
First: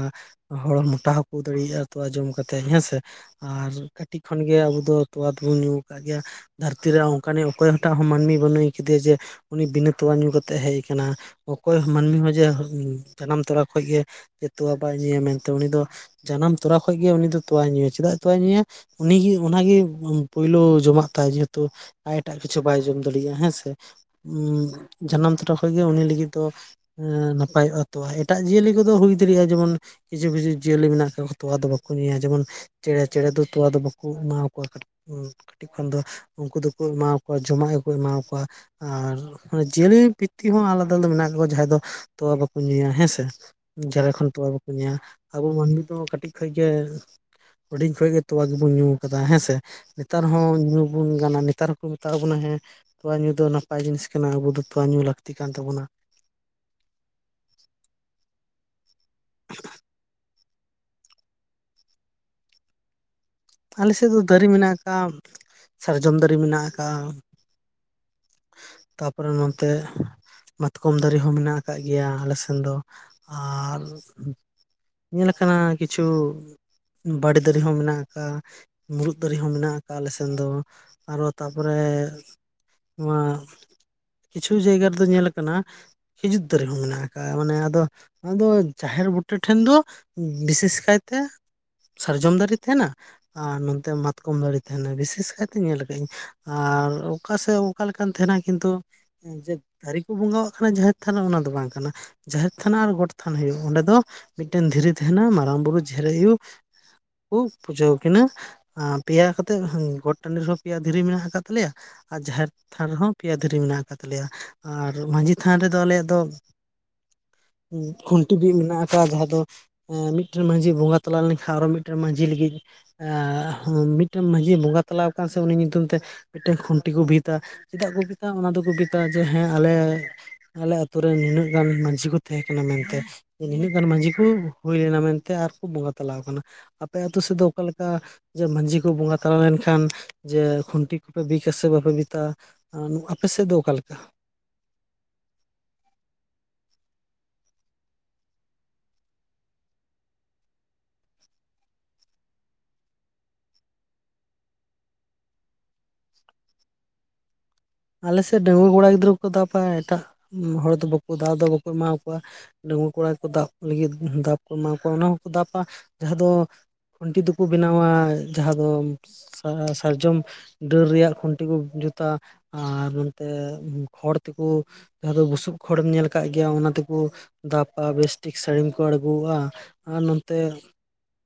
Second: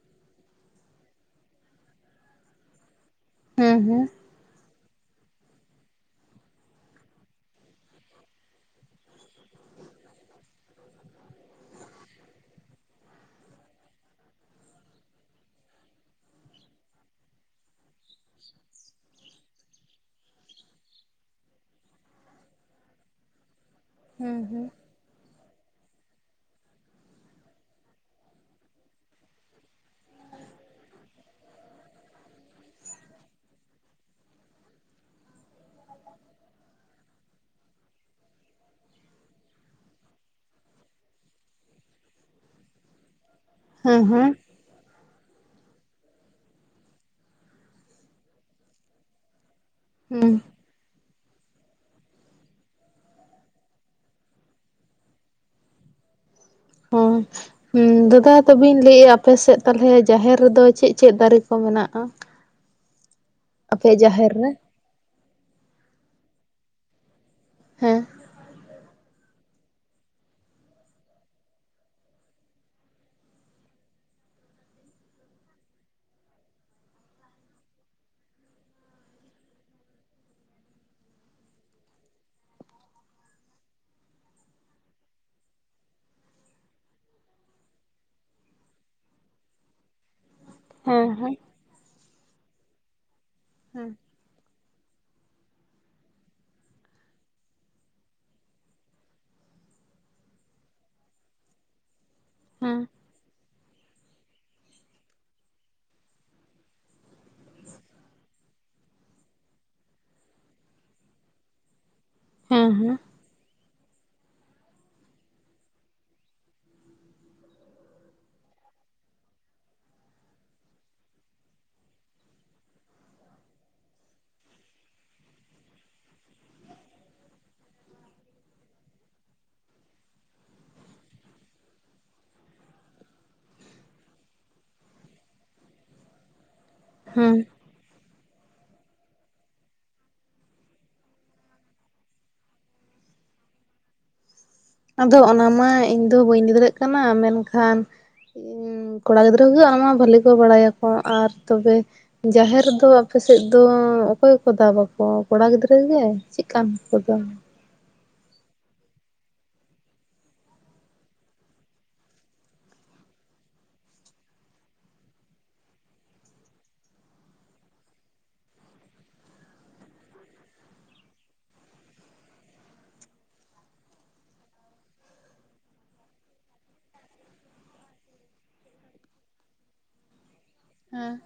ᱦᱚᱲ ᱢᱚᱴᱟ ᱦᱚᱠᱚ ᱫᱟᱲᱤᱭᱟᱜᱼᱟ ᱛᱚᱣᱟ ᱡᱚᱢ ᱠᱟᱛᱮ ᱦᱮᱸᱥᱮ ᱟᱨ ᱦᱮᱸ ᱦᱮᱸ ᱠᱟᱹᱴᱤᱡ ᱠᱷᱚᱱᱜᱮ ᱟᱵᱩ ᱫᱚ‍ ᱛᱚᱣᱟ ᱫᱚᱵᱚᱱ ᱧᱩ ᱟᱠᱟᱫ ᱜᱮᱭᱟ ᱫᱷᱟᱹᱨᱛᱤ ᱨᱮ ᱚᱱᱠᱟᱱᱤ ᱚᱠᱚᱭ ᱦᱚᱴᱟᱜ ᱦᱚᱸ ᱢᱟᱹᱱᱢᱤ ᱵᱟᱹᱱᱩᱭ ᱠᱟᱫᱮᱭᱟ ᱡᱮ ᱩᱱᱤ ᱵᱤᱱᱟᱹ ᱛᱚᱣᱟ ᱧᱩ ᱠᱟᱛᱮ ᱦᱮᱡ ᱟᱠᱟᱱᱟ ᱚᱠᱚᱭ ᱢᱟᱹᱱᱢᱤ ᱦᱚᱸ ᱡᱮ ᱡᱟᱱᱟᱢ ᱛᱚᱨᱟ ᱠᱷᱚᱱ ᱜᱮ ᱡᱮ ᱛᱚᱣᱟ ᱵᱟᱭ ᱧᱩᱭᱟ ᱢᱮᱱᱛᱮ ᱩᱱᱤ ᱫᱚ ᱡᱟᱱᱟᱢ ᱛᱚᱨᱟ ᱠᱷᱚᱡ ᱜᱮ ᱩᱱᱤ ᱫᱚ ᱛᱚᱣᱟᱭ ᱧᱩᱭᱟ ᱪᱮᱫᱟᱜ ᱛᱚᱣᱟᱭ ᱧᱩᱭᱟ ᱩᱱᱤ ᱜᱮ ᱚᱱᱟ ᱜᱮ ᱯᱩᱭᱞᱩ ᱡᱚᱢᱟᱜ ᱛᱟᱭ ᱡᱮᱦᱩᱛᱩ ᱟᱭ ᱮᱴᱟᱜ ᱠᱤᱪᱷᱩ ᱵᱟᱭ ᱡᱚᱢ ᱫᱟᱲᱮᱭᱟᱜᱼᱟ ᱦᱮᱸᱥᱮ ᱦᱮᱸ ᱩᱸ ᱦᱮᱸ ᱡᱟᱱᱟᱢ ᱛᱚᱨᱟ ᱠᱷᱚᱡ ᱜᱮ ᱩᱱᱤ ᱞᱟᱹᱜᱤᱫ ᱫᱚ ᱮᱸ ᱱᱟᱯᱟᱭᱚᱜᱼᱟ ᱛᱚᱣᱟ ᱮᱴᱟᱜ ᱡᱤᱭᱟᱹᱞᱤ ᱠᱚᱫᱚ ᱦᱩᱭ ᱫᱟᱲᱮᱭᱟᱜᱼᱟ ᱡᱮᱢᱚᱱ ᱠᱤᱪᱷᱩ ᱠᱤᱪᱷᱩ ᱡᱤᱭᱟᱹᱞᱤ ᱢᱮᱱᱟᱜ ᱠᱟᱜ ᱠᱚᱣᱟ ᱛᱚᱣᱟ ᱫᱚ ᱵᱟᱠᱚ ᱧᱩᱭᱟ ᱡᱮᱢᱚᱱ ᱪᱮᱬᱮ ᱪᱮᱬᱮ ᱫᱚ ᱛᱚᱣᱟ ᱫᱚ ᱵᱟᱠᱚ ᱮᱢᱟᱣ ᱠᱚᱣᱟ ᱠᱴᱤ ᱠᱟᱹᱴᱤᱡ ᱠᱷᱚᱱ ᱫᱚ ᱩᱱᱠᱩ ᱫᱚᱠᱚ ᱮᱢᱟᱠᱚᱣᱟ ᱡᱚᱢᱟᱜ ᱜᱮᱠᱚ ᱮᱢᱟᱠᱚᱣᱟ ᱟᱨ ᱡᱤᱭᱟᱹᱞᱤ ᱯᱤᱛᱤ ᱦᱚᱸ ᱟᱞᱟᱫᱟ ᱟᱞᱟᱫᱟ ᱢᱮᱱᱟᱜ ᱠᱚᱣᱟ ᱡᱟᱦᱟᱸᱭ ᱫᱚ ᱛᱚᱣᱟ ᱵᱟᱠᱚ ᱧᱩᱭᱟ ᱦᱮᱸᱥᱮ᱾ ᱦᱮᱸ ᱡᱟᱞᱮ ᱠᱷᱚᱱ ᱦᱮᱸ ᱛᱚᱣᱟ ᱵᱟᱠᱚ ᱧᱩᱭᱟ᱾ ᱟᱵᱚ ᱢᱟᱹᱱᱢᱤ ᱫᱚ ᱠᱟᱹᱴᱤᱡ ᱠᱷᱚᱡ ᱜᱮ ᱦᱩᱰᱤᱧ ᱠᱷᱚᱡ ᱜᱮ ᱛᱚᱣᱟ ᱜᱮᱵᱚᱱ ᱧᱩ ᱟᱠᱟᱫᱟ ᱦᱮᱸ ᱥᱮ᱾ ᱱᱮᱛᱟᱨ ᱦᱩᱸ ᱦᱚᱸ ᱧᱩ ᱵᱚᱱ ᱜᱟᱱᱟ ᱱᱮᱛᱟᱨ ᱦᱚᱸᱠᱚ ᱢᱮᱛᱟ ᱵᱚᱱᱟ ᱦᱮᱸ ᱛᱚᱣᱟ ᱧᱩ ᱫᱚ ᱱᱟᱯᱟᱭ ᱡᱤᱱᱤᱥ ᱠᱟᱱᱟ ᱟᱵᱚ ᱫᱚ ᱛᱚᱣᱟ ᱧᱩ ᱞᱟᱹᱠᱛᱤ ᱠᱟᱱ ᱛᱟᱵᱚᱱᱟ᱾ ᱦᱳᱭ ᱦᱮᱸ ᱫᱟᱫᱟ ᱛᱚᱵᱮᱧ ᱞᱟᱹᱭ ᱮᱼᱟ ᱟᱯᱮᱥᱮᱫ ᱛᱟᱞᱦᱮ ᱡᱟᱦᱮᱨ ᱨᱮᱫᱚ ᱪᱮᱫ ᱪᱮᱫ ᱫᱟᱨᱮ ᱠᱚ ᱢᱮᱱᱟᱜᱼᱟ? ᱟᱞᱮ ᱟᱯᱮᱭᱟᱜ ᱥᱮᱫ ᱫᱚ ᱡᱟᱦᱮᱨ ᱫᱟᱨᱮ ᱨᱮ ᱢᱮᱱᱟᱜ ᱟᱠᱟᱜᱼᱟ ᱥᱟᱨᱡᱚᱢ ᱫᱟᱨᱮ ᱢᱮᱱᱟᱜ ᱟᱠᱟᱜᱼᱟ᱾ ᱦᱮᱸ ᱛᱟᱯᱚᱨᱮ ᱱᱚᱱᱛᱮ ᱢᱟᱛᱠᱚᱢ ᱫᱟᱨᱮ ᱦᱚᱸ ᱢᱮᱱᱟᱜ ᱟᱠᱟᱫ ᱜᱮᱭᱟ ᱟᱞᱮ ᱥᱮᱱ ᱫᱚ ᱟᱨ ᱧᱮᱞ ᱟᱠᱟᱱᱟ ᱠᱤᱪᱷᱩ ᱵᱟᱲᱮ ᱫᱟᱨᱮ ᱦᱚᱸ ᱢᱮᱱᱟᱜ ᱟᱠᱟᱜᱼᱟ᱾ ᱢᱩᱨᱩᱫ ᱫᱟᱨᱮ ᱦᱚᱸ ᱢᱮᱱᱟᱜ ᱟᱠᱟᱜᱼᱟ ᱟᱞᱮ ᱥᱮᱱ ᱫᱚ ᱟᱨ ᱦᱚ ᱛᱟᱨᱯᱚᱨᱮ ᱱᱚᱣᱟ ᱠᱤᱪᱷᱩ ᱡᱟᱭᱜᱟ ᱨᱮᱫᱚ ᱧᱮᱞ ᱠᱟᱱᱟ᱾ ᱠᱷᱤᱡᱩᱨ ᱫᱟᱨᱮ ᱦᱚᱸ ᱢᱮᱱᱟᱜ ᱟᱠᱟᱜᱼᱟ ᱢᱟᱱᱮ ᱟᱫᱚ ᱚᱱᱟᱫᱚ ᱡᱟᱦᱮᱨ ᱵᱩᱴᱟᱹ ᱴᱷᱮᱱ ᱫᱚ ᱵᱤᱥᱮᱥ ᱦᱮᱸ ᱠᱟᱭᱛᱮ ᱦᱮᱸ ᱥᱟᱨᱡᱚᱢ ᱫᱟᱨᱮ ᱛᱟᱦᱮᱱᱟ ᱟᱨ ᱱᱚᱛᱮ ᱢᱟᱛᱼ ᱠᱚᱢ ᱫᱟᱨᱮ ᱛᱟᱦᱮᱱᱟ ᱵᱤᱥᱮᱥ ᱠᱟᱭᱛᱮ ᱧᱮᱞ ᱠᱟᱜᱟᱹᱧ ᱟᱨ ᱚᱠᱟ ᱥᱮᱫ ᱚᱠᱟ ᱞᱮᱠᱟᱱ ᱛᱟᱦᱮᱱᱟ ᱠᱤᱱᱛᱩ, ᱡᱮ ᱫᱟᱨᱮ ᱠᱚ ᱵᱚᱸᱜᱟᱣᱟᱜ ᱠᱟᱱᱟ ᱡᱟᱦᱮᱨ ᱛᱷᱟᱱ ᱚᱱᱟ ᱫᱚ ᱵᱟᱝ ᱠᱟᱱᱟ ᱡᱟᱦᱮᱨ ᱛᱷᱟᱱ ᱦᱮᱸ ᱟᱨ ᱜᱚᱴᱼ ᱛᱷᱟᱱ ᱦᱳᱭᱳᱜ ᱚᱸᱰᱮ ᱫᱚ ᱢᱤᱫᱴᱮᱱ ᱫᱷᱤᱨᱤ ᱛᱟᱦᱮᱱᱟ ᱢᱟᱨᱟᱝ ᱵᱩᱨᱩ ᱡᱟᱦᱮᱨ ᱟᱭᱩ ᱠᱚ ᱯᱩᱡᱟᱹᱼ ᱠᱤᱱᱟᱹ ᱟᱸ ᱯᱮᱭᱟ ᱠᱟᱛᱮᱫ ᱜᱚᱴ ᱴᱟᱺᱰᱤ ᱨᱮᱦᱚᱸ ᱯᱮᱭᱟ ᱫᱷᱤᱨᱤ ᱢᱮᱱᱟᱜ ᱟᱠᱟᱫ ᱛᱟᱞᱮᱭᱟ᱾ ᱟᱨ ᱡᱟᱦᱮᱨ ᱦᱮᱸ ᱛᱷᱟᱱ ᱦᱮᱸ ᱦᱚᱸ ᱯᱮᱭᱟ ᱫᱷᱤᱨᱤ ᱢᱮᱱᱟᱜ ᱟᱠᱟᱫ ᱛᱟᱞᱮᱭᱟ ᱟᱨ ᱢᱟᱹᱡᱷᱤ ᱛᱷᱟᱱ ᱨᱮᱫᱚ ᱟᱞᱮᱭᱟᱜ ᱫᱚᱼ ᱠᱷᱩᱱᱴᱤ ᱵᱤᱫ ᱢᱮᱱᱟᱜ ᱟᱠᱟᱫ ᱡᱟᱦᱟᱸ ᱫᱚᱼ ᱢᱤᱫᱴᱮᱱ ᱢᱟᱺᱡᱷᱤ ᱵᱚᱸᱜᱟ ᱛᱟᱞᱟ ᱞᱮᱱᱠᱷᱟᱱ ᱟᱨᱦᱚᱸ ᱢᱤᱫᱴᱮᱱ ᱢᱟᱺᱡᱷᱤ ᱞᱟᱹᱜᱤᱫᱼ ᱮ ᱢᱤᱫᱴᱮᱱ ᱢᱟᱺᱡᱷᱤᱭ ᱵᱚᱸᱜᱟ ᱛᱟᱞᱟ ᱟᱠᱟᱱ ᱥᱮ ᱩᱱᱤ ᱧᱩᱛᱩᱢ ᱛᱮᱼ ᱢᱤᱫᱴᱮᱱ ᱠᱷᱩᱱᱴᱤ ᱠᱚ ᱵᱤᱫᱟ ᱪᱮᱫᱟᱜ ᱠᱚ ᱵᱤᱫᱟ ᱚᱱᱟ ᱫᱚᱠᱚ ᱵᱤᱫᱟ ᱡᱮ ᱦᱮᱸ ᱟᱞᱮᱼ ᱟᱞᱮ ᱟᱛᱩᱨᱮ ᱱᱤᱱᱟᱹᱜ ᱜᱟᱱ ᱢᱟᱺᱡᱷᱤ ᱠᱚ ᱛᱟᱦᱮᱸ ᱠᱟᱱᱟ ᱢᱮᱱᱛᱮ᱾ ᱱᱤᱱᱟᱹᱜ ᱜᱟᱱ ᱢᱟᱹᱡᱷᱤ ᱠᱚ ᱦᱩᱭ ᱞᱮᱱᱟ ᱢᱮᱱᱛᱮ ᱟᱨᱠᱚ ᱵᱚᱸᱜᱟ ᱛᱟᱞᱟ ᱟᱠᱟᱱᱟ ᱟᱯᱮ ᱟᱛᱳ ᱥᱮᱫ ᱦᱮᱸ ᱫᱚᱼ ᱚᱠᱟ ᱞᱮᱠᱟ ᱡᱮ ᱢᱟᱹᱡᱷᱤ ᱠᱚ ᱵᱚᱸᱜᱟ ᱛᱟᱞᱟ ᱞᱮᱱᱠᱷᱟᱱ ᱡᱮ ᱠᱷᱩᱱᱴᱤ ᱠᱚᱯᱮ ᱵᱤᱫᱟ ᱥᱮ ᱵᱟᱯᱮ ᱵᱤᱫᱟ? ᱟᱸ ᱟᱯᱮ ᱥᱮᱫ ᱫᱚ ᱚᱠᱟᱞᱮᱠᱟ? ᱟᱫᱚ ᱚᱱᱟ ᱢᱟ ᱤᱧᱫᱚ ᱵᱟᱹᱧ ᱞᱟᱹᱭ ᱫᱟᱲᱮᱭᱟᱹᱜ ᱠᱟᱱᱟ ᱢᱮᱱᱠᱷᱟᱱᱼ ᱚᱸ ᱠᱚᱲᱟ ᱜᱤᱫᱽᱨᱟᱹ ᱠᱚᱜᱮ ᱚᱱᱟᱢᱟ ᱵᱷᱟᱹᱞᱤ ᱠᱚ ᱵᱟᱲᱟᱭᱟᱠᱚ ᱟᱨ ᱛᱚᱵᱮᱼ ᱡᱟᱦᱮᱨ ᱨᱮᱫᱚ ᱟᱯᱮ ᱥᱮᱫ ᱫᱚ ᱚᱠᱚᱭᱠᱚ ᱫᱟᱵᱟᱠᱚ ᱠᱚᱲᱟ ᱜᱤᱫᱽᱨᱟᱹ ᱜᱮ ᱪᱮᱫ ᱠᱟᱱ ᱠᱚ ᱫᱚ? ᱟᱞᱮᱥᱮᱫ ᱰᱟᱺᱝᱣᱟᱹ ᱠᱚᱲᱟ ᱜᱤᱫᱽᱨᱟᱹ ᱠᱚ ᱫᱟᱵᱟ ᱮᱴᱟᱜ ᱦᱚᱲ ᱫᱚ ᱵᱟᱠᱚ ᱫᱟᱵ ᱫᱚ ᱵᱟᱠᱚ ᱮᱢᱟ ᱠᱚᱣᱟ᱾ ᱰᱟᱺᱝᱣᱟᱹ ᱠᱚᱲᱟ ᱠᱚ ᱫᱟᱵ ᱞᱟᱹᱜᱤᱫ ᱫᱟᱵ ᱠᱚ ᱮᱢᱟ ᱠᱚᱣᱟ ᱚᱱᱟ ᱦᱚᱸᱠᱚ ᱫᱟᱵᱼᱟ ᱡᱟᱦᱟᱸ ᱫᱚᱼ ᱠᱷᱩᱱᱴᱤ ᱫᱚᱠᱚ ᱵᱮᱱᱟᱣᱟ ᱡᱟᱸᱦᱟ ᱫᱚᱼ ᱥᱟᱨᱡᱚᱢ ᱰᱟᱹᱨ ᱨᱮᱭᱟᱜ ᱠᱷᱩᱱᱴᱤ ᱠᱚ ᱡᱩᱛᱟ᱾ ᱟᱨ ᱱᱚᱱᱛᱮ ᱠᱷᱚᱲ ᱛᱮᱠᱚ ᱡᱟᱦᱟᱸ ᱫᱚ ᱵᱩᱥᱩᱵ ᱠᱷᱚᱲᱮᱢ ᱧᱮᱞ ᱟᱠᱟᱫ ᱜᱮᱭᱟ ᱚᱱᱟ ᱛᱮᱠᱚ ᱫᱟᱯᱟ ᱵᱮᱥᱴᱷᱤᱠ ᱥᱟᱹᱲᱤᱢ ᱠᱚ ᱟᱬᱜᱳᱜᱼᱟ᱾ ᱟᱨ ᱱᱚᱱᱛᱮ ᱦᱮᱸ